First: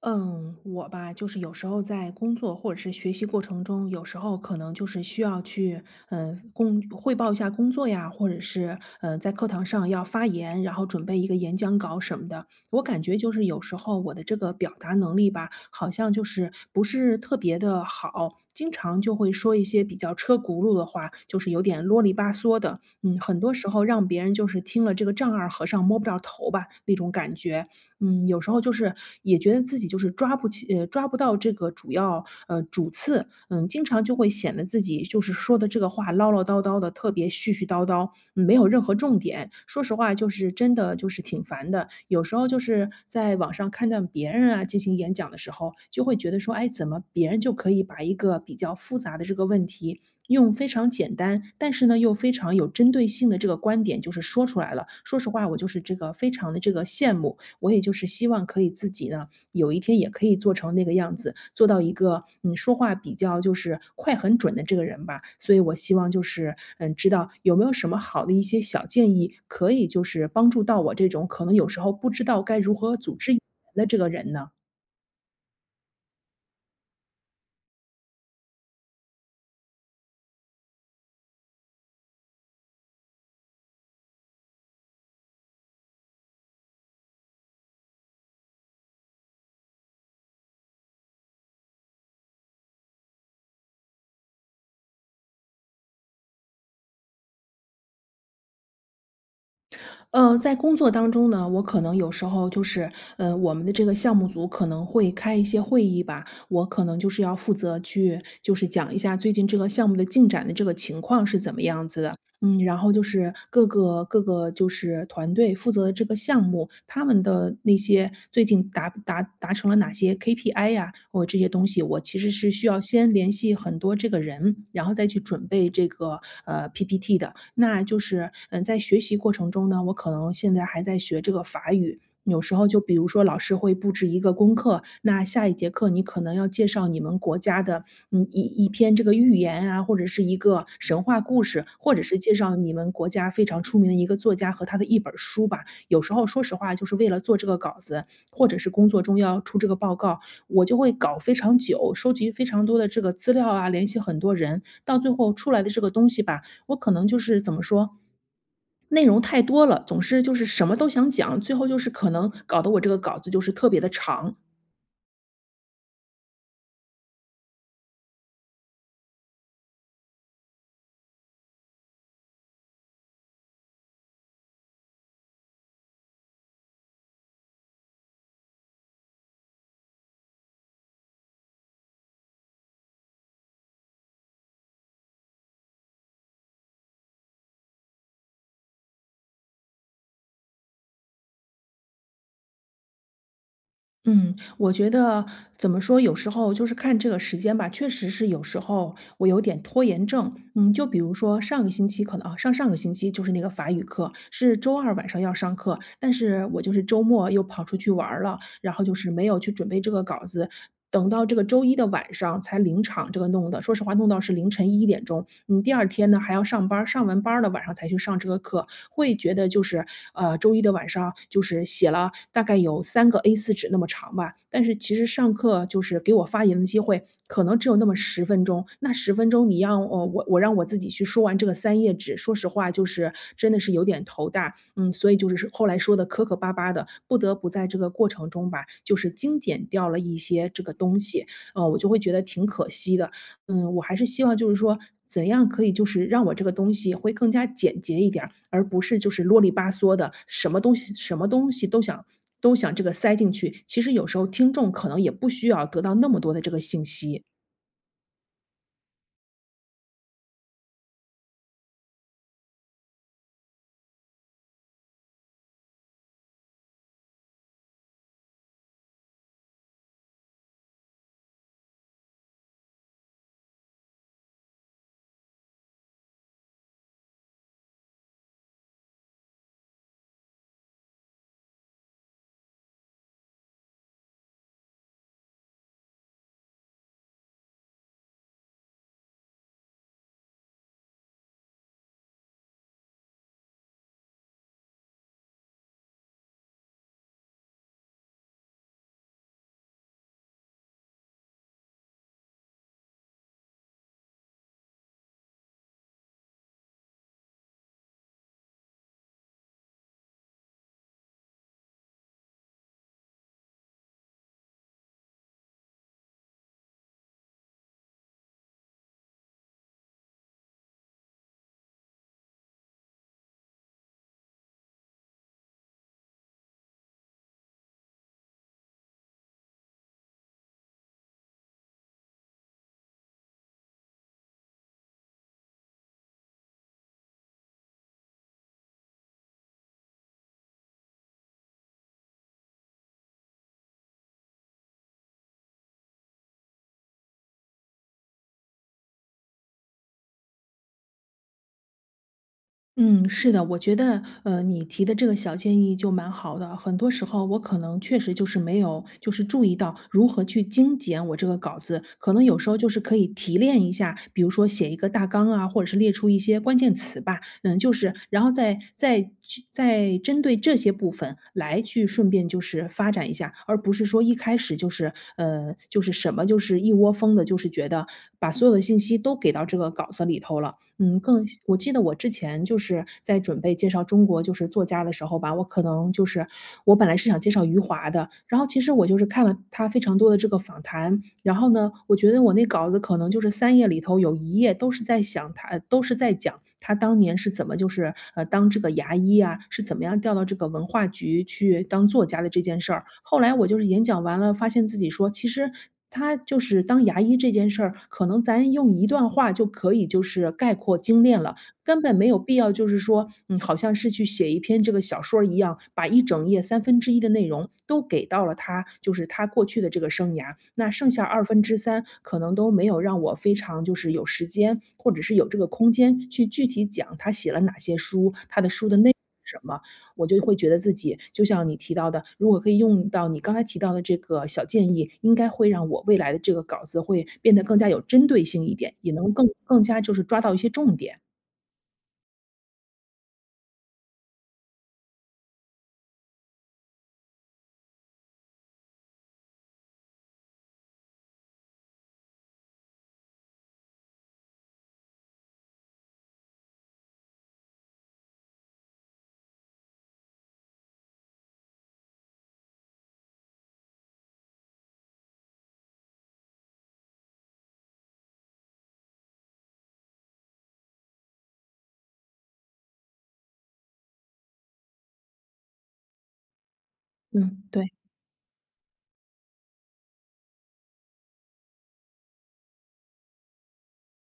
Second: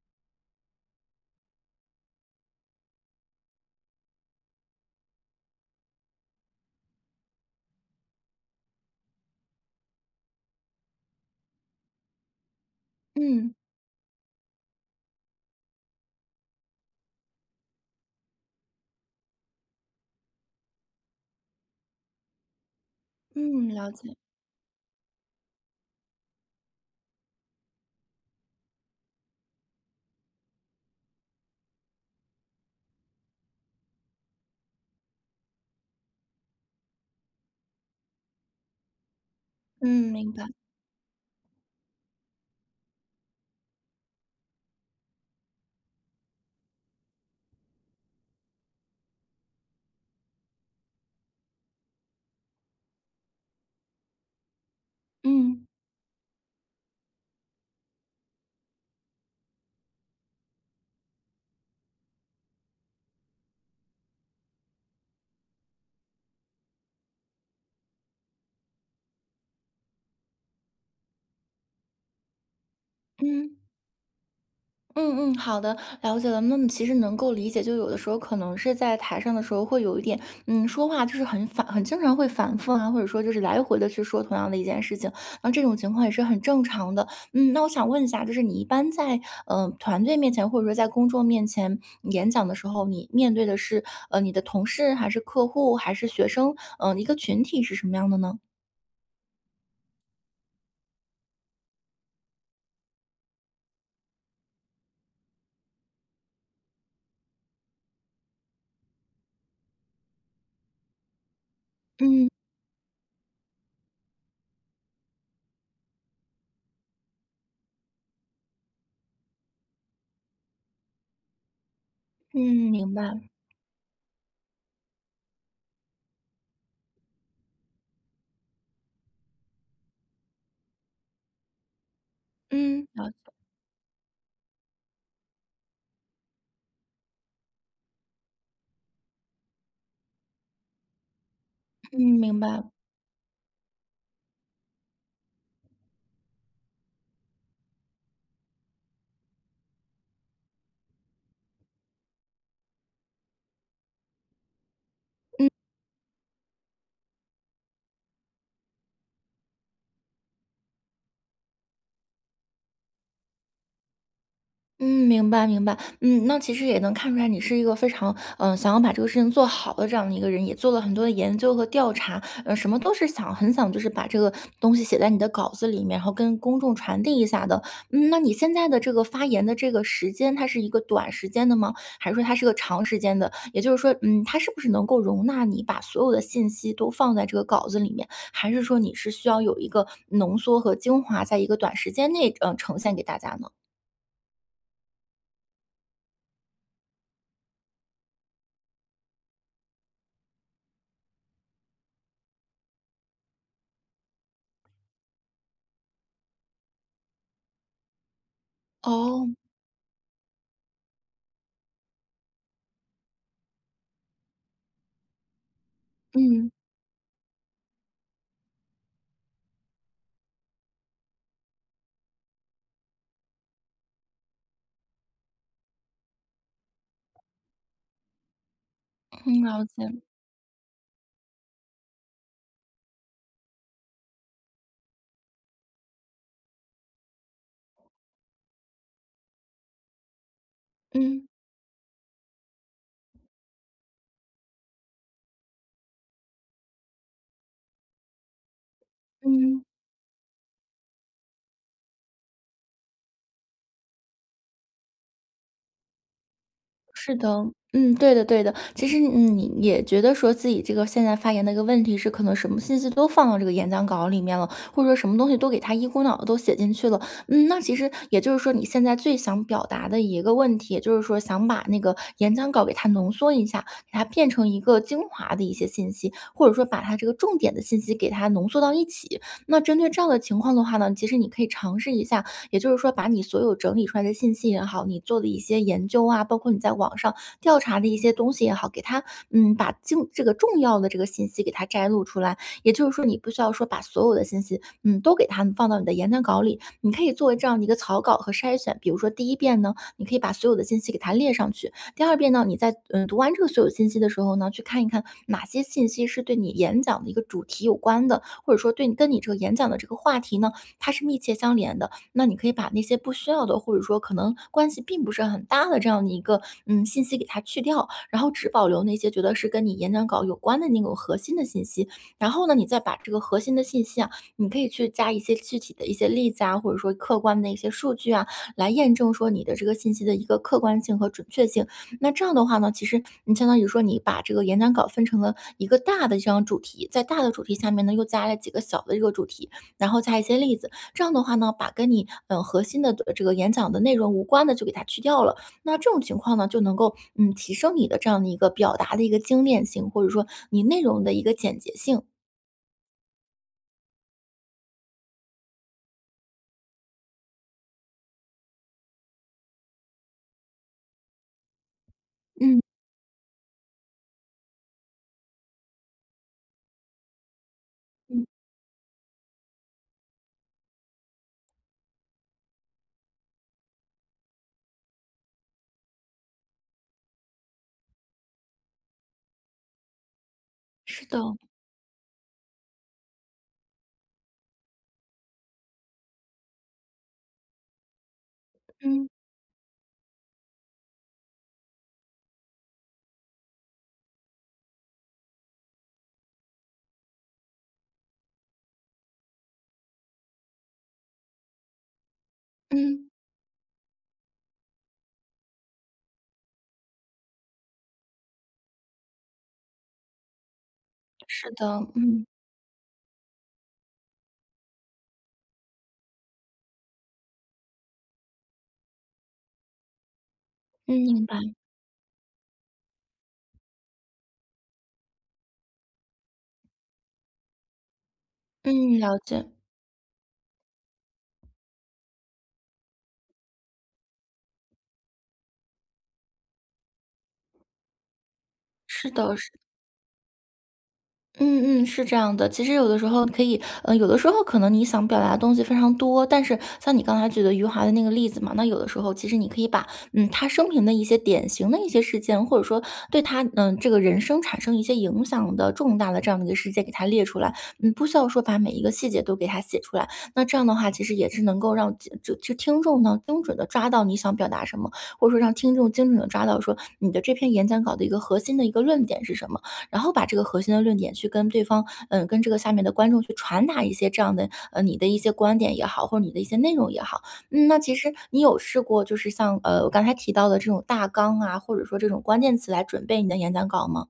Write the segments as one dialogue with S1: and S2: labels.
S1: 嗯，我吧，就是有时候在工作或者是学习过程中，有时候可能就是需要去，工汇报一下工作呀，或者是在课堂上要发言，然后准备一个演讲稿什么的。我感觉就是
S2: 嗯，
S1: 有时候我的这个表达能力吧，好像就是不是特别的好，经常就会说一些比较车轱辘的话，就是有点啰里吧嗦的。嗯，很多时
S2: 嗯，
S1: 候
S2: 了
S1: 让
S2: 解，
S1: 别人就是听了这个丈二和尚摸不着头吧那种感觉。嗯，有时候就是也觉得自己就是抓不起，抓不到这个主要，主次，嗯，经常就会显得自己就是说的这个话唠唠叨叨的，特别絮絮叨叨，没有任何重点。说实
S2: 嗯，
S1: 话，就
S2: 明白，
S1: 是真的就是挺烦的。有时候就是在网上看到别人啊进行演讲的时候，就会觉得说，哎，怎么别人就可以把一个比较复杂的这个问题。用非常简单，但是呢又非常有针对性的这个观点，就是说出来了。说实话，我就
S2: 嗯，
S1: 是这个非常的这个羡慕，我也就是希望可以自己呢，有一天也可以做成那个样子，做到一个嗯说话比较就是快很准的这个人吧。所以我希望就是嗯，知道有没有什么好的一些小建议，可以就是帮助到我这种可能有时候不知道该如何组织语言
S2: 嗯，
S1: 的这个人呢？
S2: 嗯嗯，好的，了解了。那么其实能够理解，就有的时候可能是在台上的时候会有一点，说话就是很反，很经常会反复啊，或者说就是来回的去说同样的一件事情，那这种情况也是很正常的。嗯，那我想问一下，就是你一般在团队面前，或者说在公众面前演讲的时候，你面对的是你的同事，还是客户，还是学生，一个群体是什么样的呢？
S1: 在工作当中呢，我可能有时候就是，我们的这个项目组可能会开一些会议吧，我可能就是要负责去，就是讲一下最近这个项目的进展的这个情况是怎么样子的，
S2: 嗯
S1: 嗯，然后就是各个就是团队负责的这个项目，他们的那些最近达成了哪些 KPI 呀，或这些东西，我其实是需
S2: 嗯，
S1: 要
S2: 明
S1: 先
S2: 白，
S1: 联系很多这个人，然后再去准备这个PPT 的。那就是嗯，在学习过程中呢，我可能现在还在学这个法语。有时候就
S2: 嗯，
S1: 比如
S2: 了
S1: 说老师会布置一个功课，那下一节课你可能要介绍你们国家的嗯，一篇这个寓言啊，或者是一个神话故事，或者是
S2: 嗯，
S1: 介
S2: 明
S1: 绍
S2: 白。
S1: 你们国家非常出名的一个作家和他的一本儿书吧。有时候说实话，就是为了做这个稿子，或者是工作中要出这个报告，我就会搞非常久，收集非常多的这个资料啊，联系很多人，到最后
S2: 嗯
S1: 出来的这个东西吧，我可能就是怎么说，内容太多了，总是就是什么都想讲，最后就是可能搞得我这个稿子就是特别的长。
S2: 嗯，明白明白。嗯，那其实也能看出来你是一个非常，想要把这个事情做好的这样的一个人，也做了很多的研究和调查，什么都是想很想就是把这个东西写在你的稿子里面，然后跟公众传递一下的。嗯，那你现在的这个发言的这个时间，它是一个短时间的吗？还是说它是个长时间的？也就是说，它是不是能够容纳你把所有的信息都放在这个稿子里面？还是说你是需要有一个浓缩和精华，在一个短时间内，呈现给大家呢？
S1: 嗯，我觉得怎么说，有时候就是看这个时间吧，确实是有时候我有点拖延症。嗯，就比如说上个星期可能啊，上上个星期就是那个法语课是周二晚上要上课，但是我就是周末又跑出去玩儿了，然后就是没
S2: 哦，
S1: 有去准备这个稿子，等到这个周一的晚上才临场这个弄的。说实话，弄到是凌晨一点钟，嗯，第二天呢还要
S2: 嗯，
S1: 上班上完班了晚上才去上这个课，会觉得就是，周一的晚上就是写了大概有三个 a 四纸那么长吧，但是其实上课就是给我发言的机会，可能只有那么十分钟。那十分
S2: 嗯，
S1: 钟你
S2: 了
S1: 让
S2: 解，
S1: 我我让我自己去说完这个三页纸，说实话就是真的是有点头大，嗯，所以就是后来说的磕磕巴巴的，不得不在这个过程中吧，就是精简掉了一些这个东西，
S2: 嗯，
S1: 我就会觉得挺可惜的。嗯，我还是希望就是说，怎样可以就是让我这个东西会更加简洁一点儿，而不是就是啰里
S2: 嗯，
S1: 吧嗦的，什么东西都想都想这个塞进去。其实有时候听众可能也不需要得到那么多的这个信
S2: 是
S1: 息。
S2: 的，嗯，对的，对的。其实，你也觉得说自己这个现在发言的一个问题是，可能什么信息都放到这个演讲稿里面了，或者说什么东西都给它一股脑的都写进去了。嗯，那其实也就是说，你现在最想表达的一个问题，也就是说想把那个演讲稿给它浓缩一下，给它变成一个精华的一些信息，或者说把它这个重点的信息给它浓缩到一起。那针对这样的情况的话呢，其实你可以尝试一下，也就是说，把你所有整理出来的信息也好，你做的一些研究啊，包括你在网上调查的一些东西也好，给它，把精这个重要的这个信息给它摘录出来。也就是说，你不需要说把所有的信息，都给它放到你的演讲稿里，你可以作为这样的一个草稿和筛选。比如说，第一遍呢，你可以把所有的信息给它列上去；第二遍呢，你在读完这个所有信息的时候呢，去看一看哪些信息是对你演讲的一个主题有关的，或者说对你跟你这个演讲的这个话题呢，它是密切相连的。那你可以把那些不需要的，或者说可能关系并不是很大的这样的一个信息给它去掉，然后只保留那些觉得是跟你演讲稿有关的那种核心的信息。然后呢，你再把这个核心的信息啊，你可以去加一些具体的一些例子啊，或者说客观的一些数据啊，来验证说你的这个信息的一个客观性和准确性。那这样的话呢，其实你相当于说你把这个演讲稿分成了一个大的这样主题，在大的主题下面呢，又加了几个小的这个主题，然后加一些例子。这样的话呢，把跟你核心的这个演讲的内容无关的就给它去掉了。那这种情况呢，就能够提升你的这样的一个表达的一个精炼性，或者说你内容的一个简洁性。
S1: 嗯，是的，我觉得，你提的这个小建议就蛮好的。很多时候我可能确实就是没有，就是注意到如何去精简我这个稿子。可能有时候
S2: 嗯
S1: 就是可以提炼一下，比如说写一个大纲啊，或者是列出一些关键词吧。嗯，就是然
S2: 嗯，
S1: 后再去再针对这些部分来去顺便就是发展一下，而不是说一开始就是就是什么就是一窝蜂的，就是觉得把所有的信息都给到这个稿子里头了。嗯，
S2: 是的，
S1: 更我记得我之前就是在准备介绍中国就是作家的时候吧，我可能就是我本来是想介绍余华的，然后其实我就是
S2: 嗯
S1: 看了他非常多的这个访谈，然后呢，我觉得我那稿子可能就是三页里头有一页都是在想他，都是在讲他当年是怎么就是当这个牙医啊，是怎么样调到这个文化局去当作家的这件事儿。
S2: 嗯，
S1: 后来我就是演讲完了，发现自己说，其实他就是当牙医这件事儿，可能咱用一段话就可以就是概括精炼了，
S2: 是的，
S1: 根本没有
S2: 嗯
S1: 必要就是说，嗯，好像是去写一篇这个小说儿一样，把一整页三分之一的内容都给到了他，就是他过去的这个生涯，那剩
S2: 嗯，
S1: 下二
S2: 明白，
S1: 分之三可能都没有让我非常就是有时间，或者是有这个空间去具体讲他写了哪些书，他的书的内容
S2: 嗯，了
S1: 是什
S2: 解，
S1: 么。我就会觉得自己就像你提到的，如果可以用到你刚才提到的这个小建议，应该会让我未来的这个稿子会变得更加有针对性一点，也
S2: 是
S1: 能更
S2: 的，是。
S1: 更加就是抓到一些重点。
S2: 嗯嗯，是这样的。其实有的时候可以，有的时候可能你想表达的东西非常多，但是像你刚才举的余华的那个例子嘛，那有的时候其实你可以把，他生平的一些典型的一些事件，或者说对他，这个人生产生一些影响的重大的这样的一个事件给他列出来，不需要说把每一个细节都给他写出来。那这样的话，其实也是能够让就听众呢精准的抓到你想表达什么，或者说让听众精准的抓到说你的这篇演讲稿的一个核心的一个论点是什么。然后把这个核心的论点去跟对方，跟这个下面的观众去传达一些这样的，你的一些观点也好，或者你的一些内容也好。
S1: 嗯，对。
S2: 嗯，那其实你有试过就是像，我刚才提到的这种大纲啊，或者说这种关键词来准备你的演讲稿吗？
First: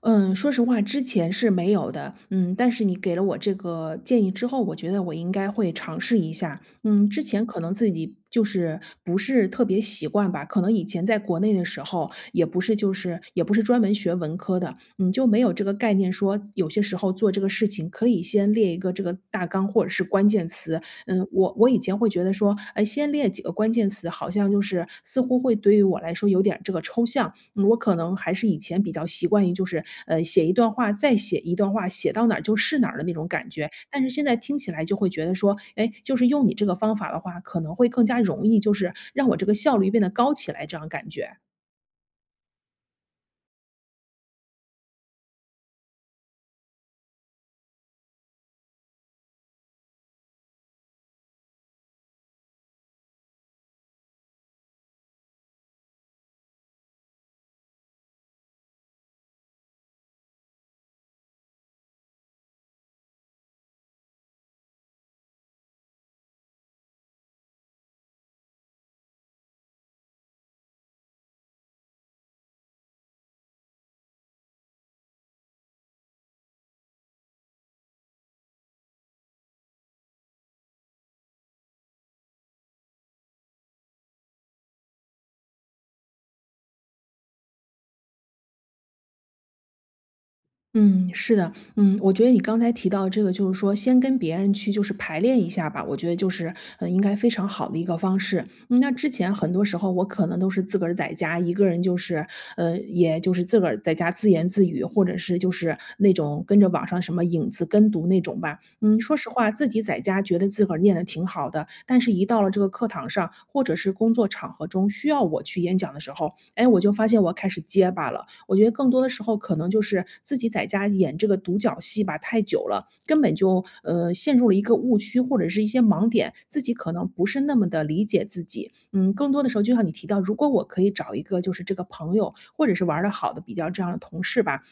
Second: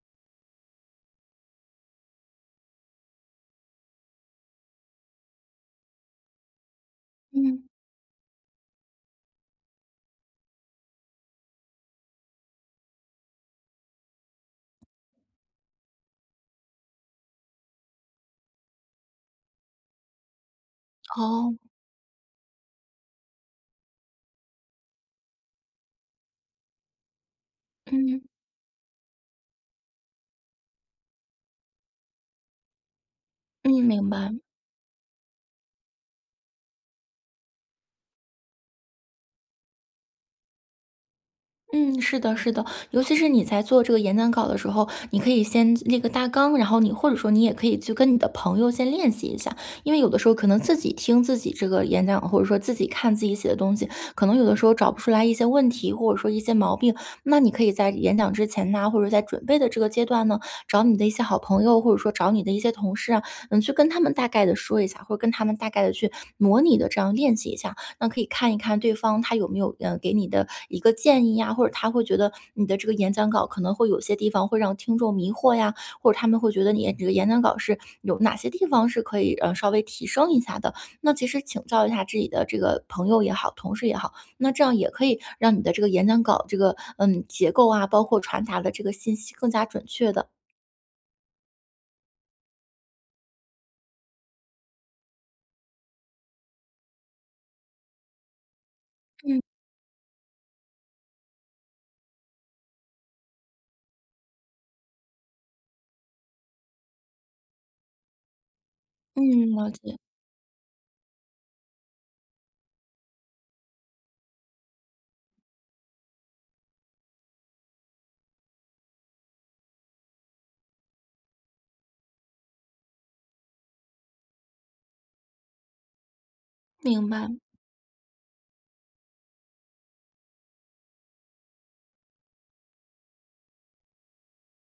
S1: 嗯，说实话，之前是没有的，嗯，但是你给了我这个建议之后，我觉得我应该会尝试一下。嗯，之前可
S2: 嗯，
S1: 能自己就是不是特别习惯吧，可能以前在国内的时候，也不是专门学文科的，嗯，就没有这个概念说，有些时候做这个事情可以先列一个这个大纲或者是关键词，嗯，我
S2: 哦，
S1: 我以前会觉得说，哎，先列几个关键词，好像就是似乎会对于我来说有点儿这个抽象。嗯我可能
S2: 嗯，
S1: 还是以前比较习惯于就是，写一段话，再写一段话，写到哪儿就是哪儿的那种感觉。
S2: 嗯，
S1: 但是
S2: 明
S1: 现
S2: 白。
S1: 在听起来就会觉得说，哎，就是用你这个方法的话，可能会更加容易，就是让我这个效率变得高起来，这样感觉。
S2: 嗯，是的，是的，尤其是你在做这个演讲稿的时候，你可以先列个大纲，然后你或者说你也可以去跟你的朋友先练习一下，因为有的时候可能自己听自己这个演讲，或者说自己看自己写的东西，可能有的时候找不出来一些问题，或者说一些毛病，那你可以在演讲之前呐、或者在准备的这个阶段呢，找你的一些好朋友，或者说找你的一些同事啊，去跟他们大概的说一下，或者跟他们大概的去模拟的这样练习一下，那可以看一看对方他有没有，给你的一个建议呀，或者他会觉得你的这个演讲稿可能会有些地方会让听众迷惑呀，或者他们会觉得你这个演讲稿是有哪些地方是可以，稍微提升一下的。那其实请教一下自己的这个朋友也好，同事也好，那这样也可以让你的这个演讲稿这个，结构啊，包括传达的这个信息更加准确的。
S1: 嗯，是的，嗯，我觉得你刚才提到这个，就是说先跟别人去就是排练一下吧，我觉得就是，应该非常好的一个方式。嗯那之前
S2: 嗯，
S1: 很多时候我可能都是自个儿在家一个人，就是，也就是自个儿在家自言自语，或者是就是那种跟着网上什么影子跟读那种吧。嗯，说实话，
S2: 嗯，
S1: 自
S2: 了
S1: 己
S2: 解，
S1: 在家觉得自个儿念的挺好的，但是一到了这个课堂上，或者是工作场合中需要我去演讲的时候，哎，我就发现我开始结巴了。我觉得更多的时候可能就是自己在家演这个独角戏吧，太久了，根本就陷入了一个误区或者是一些盲点，自己可能
S2: 明
S1: 不
S2: 白，
S1: 是那么的理解自己。嗯，更多的时候就像你提到，如果我可以找一个就是这个朋友或者是玩的好的比较这样的同事吧，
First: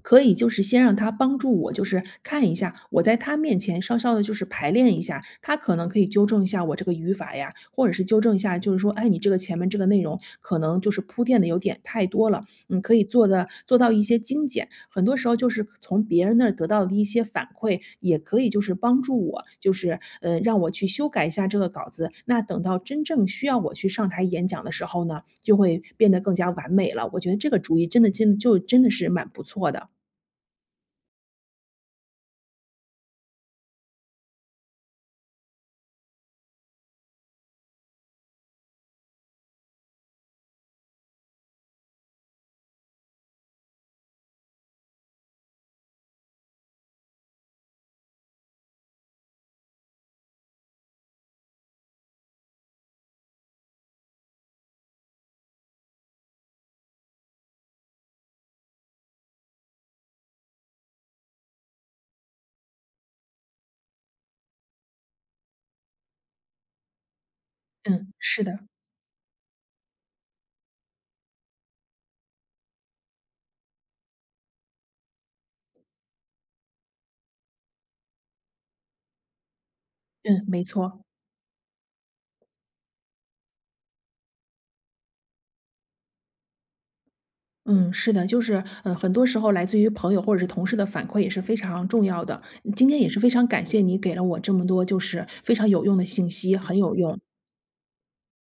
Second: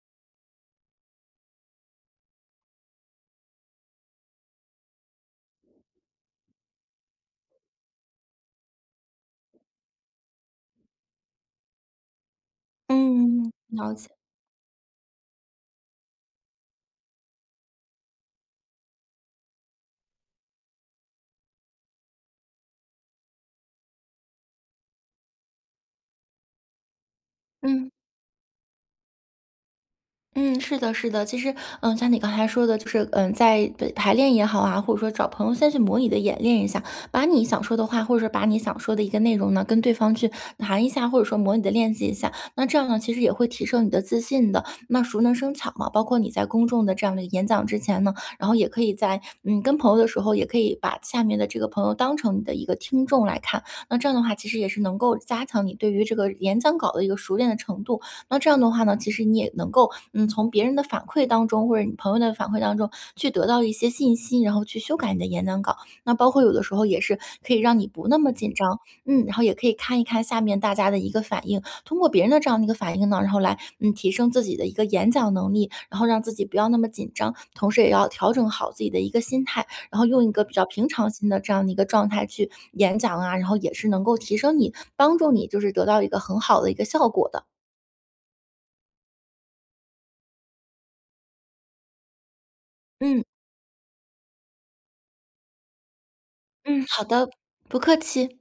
S1: 可以就是先让他帮助我，就是看一下，我在他面前稍稍的，就是排练一下，他可能可以纠正一下我这个语法呀，或者是纠正一下，就是说，哎，你这个前面这个内容可能就是铺垫的有点太多了，嗯，可以做的
S2: 嗯，
S1: 做到
S2: 了
S1: 一
S2: 解，
S1: 些精简。很多时候就是从别人那儿得到的一些反馈，也可以就是帮助我，就是，让我去修改一下这个稿子，那等到真正需要我去上台演讲的时候呢，就会变得更加完美了。我觉得这个主意
S2: 嗯。
S1: 真的是蛮不错的。
S2: 嗯，是的，是的。其实，像你刚才说的，就是在排练也好啊，或者说找朋友先去模拟的演练一下，把你想说的话，或者说把你想说的一个内容呢，跟对方去谈一下，或者说模拟的练习一下。那这样呢，其实也会提升你的自信的。那熟能生巧嘛，包括你在公众的这样的演讲之前呢，然后也可以在跟朋友的时候，也可以把下面的这个朋友当成你的一个听众来看。那这样的话，其实也是能够加强你对于这个演讲稿的一个熟练的程度。那这样的话呢，其实你也能够，从别人的反馈当中，或者你朋友的反馈当中去得到一些信息，然后去修改你的演讲稿。那包括有的时候也是可以让你不
S1: 嗯，
S2: 那么
S1: 是
S2: 紧
S1: 的，
S2: 张，然后也可以看一看下面大家的一个反应，通过别人的这样的一个反应呢，然后来，提升自己的一个演讲能力，然后让自己不要那么紧张，同时也要调整好自己的一个心态，然后用一
S1: 嗯，
S2: 个比
S1: 没
S2: 较平
S1: 错，
S2: 常心的这样的一个状态去演讲啊，然后也是能够提升你，帮助你就是得到一个很好的一个效果的。
S1: 嗯，是的，就是，很多时候来自于朋友或者是同事的反馈也是非常重要的。嗯今天也是
S2: 嗯。
S1: 非常感谢你给了我这么多，就是非常有用的信息，很
S2: 嗯，
S1: 有
S2: 好
S1: 用。
S2: 的，不客气。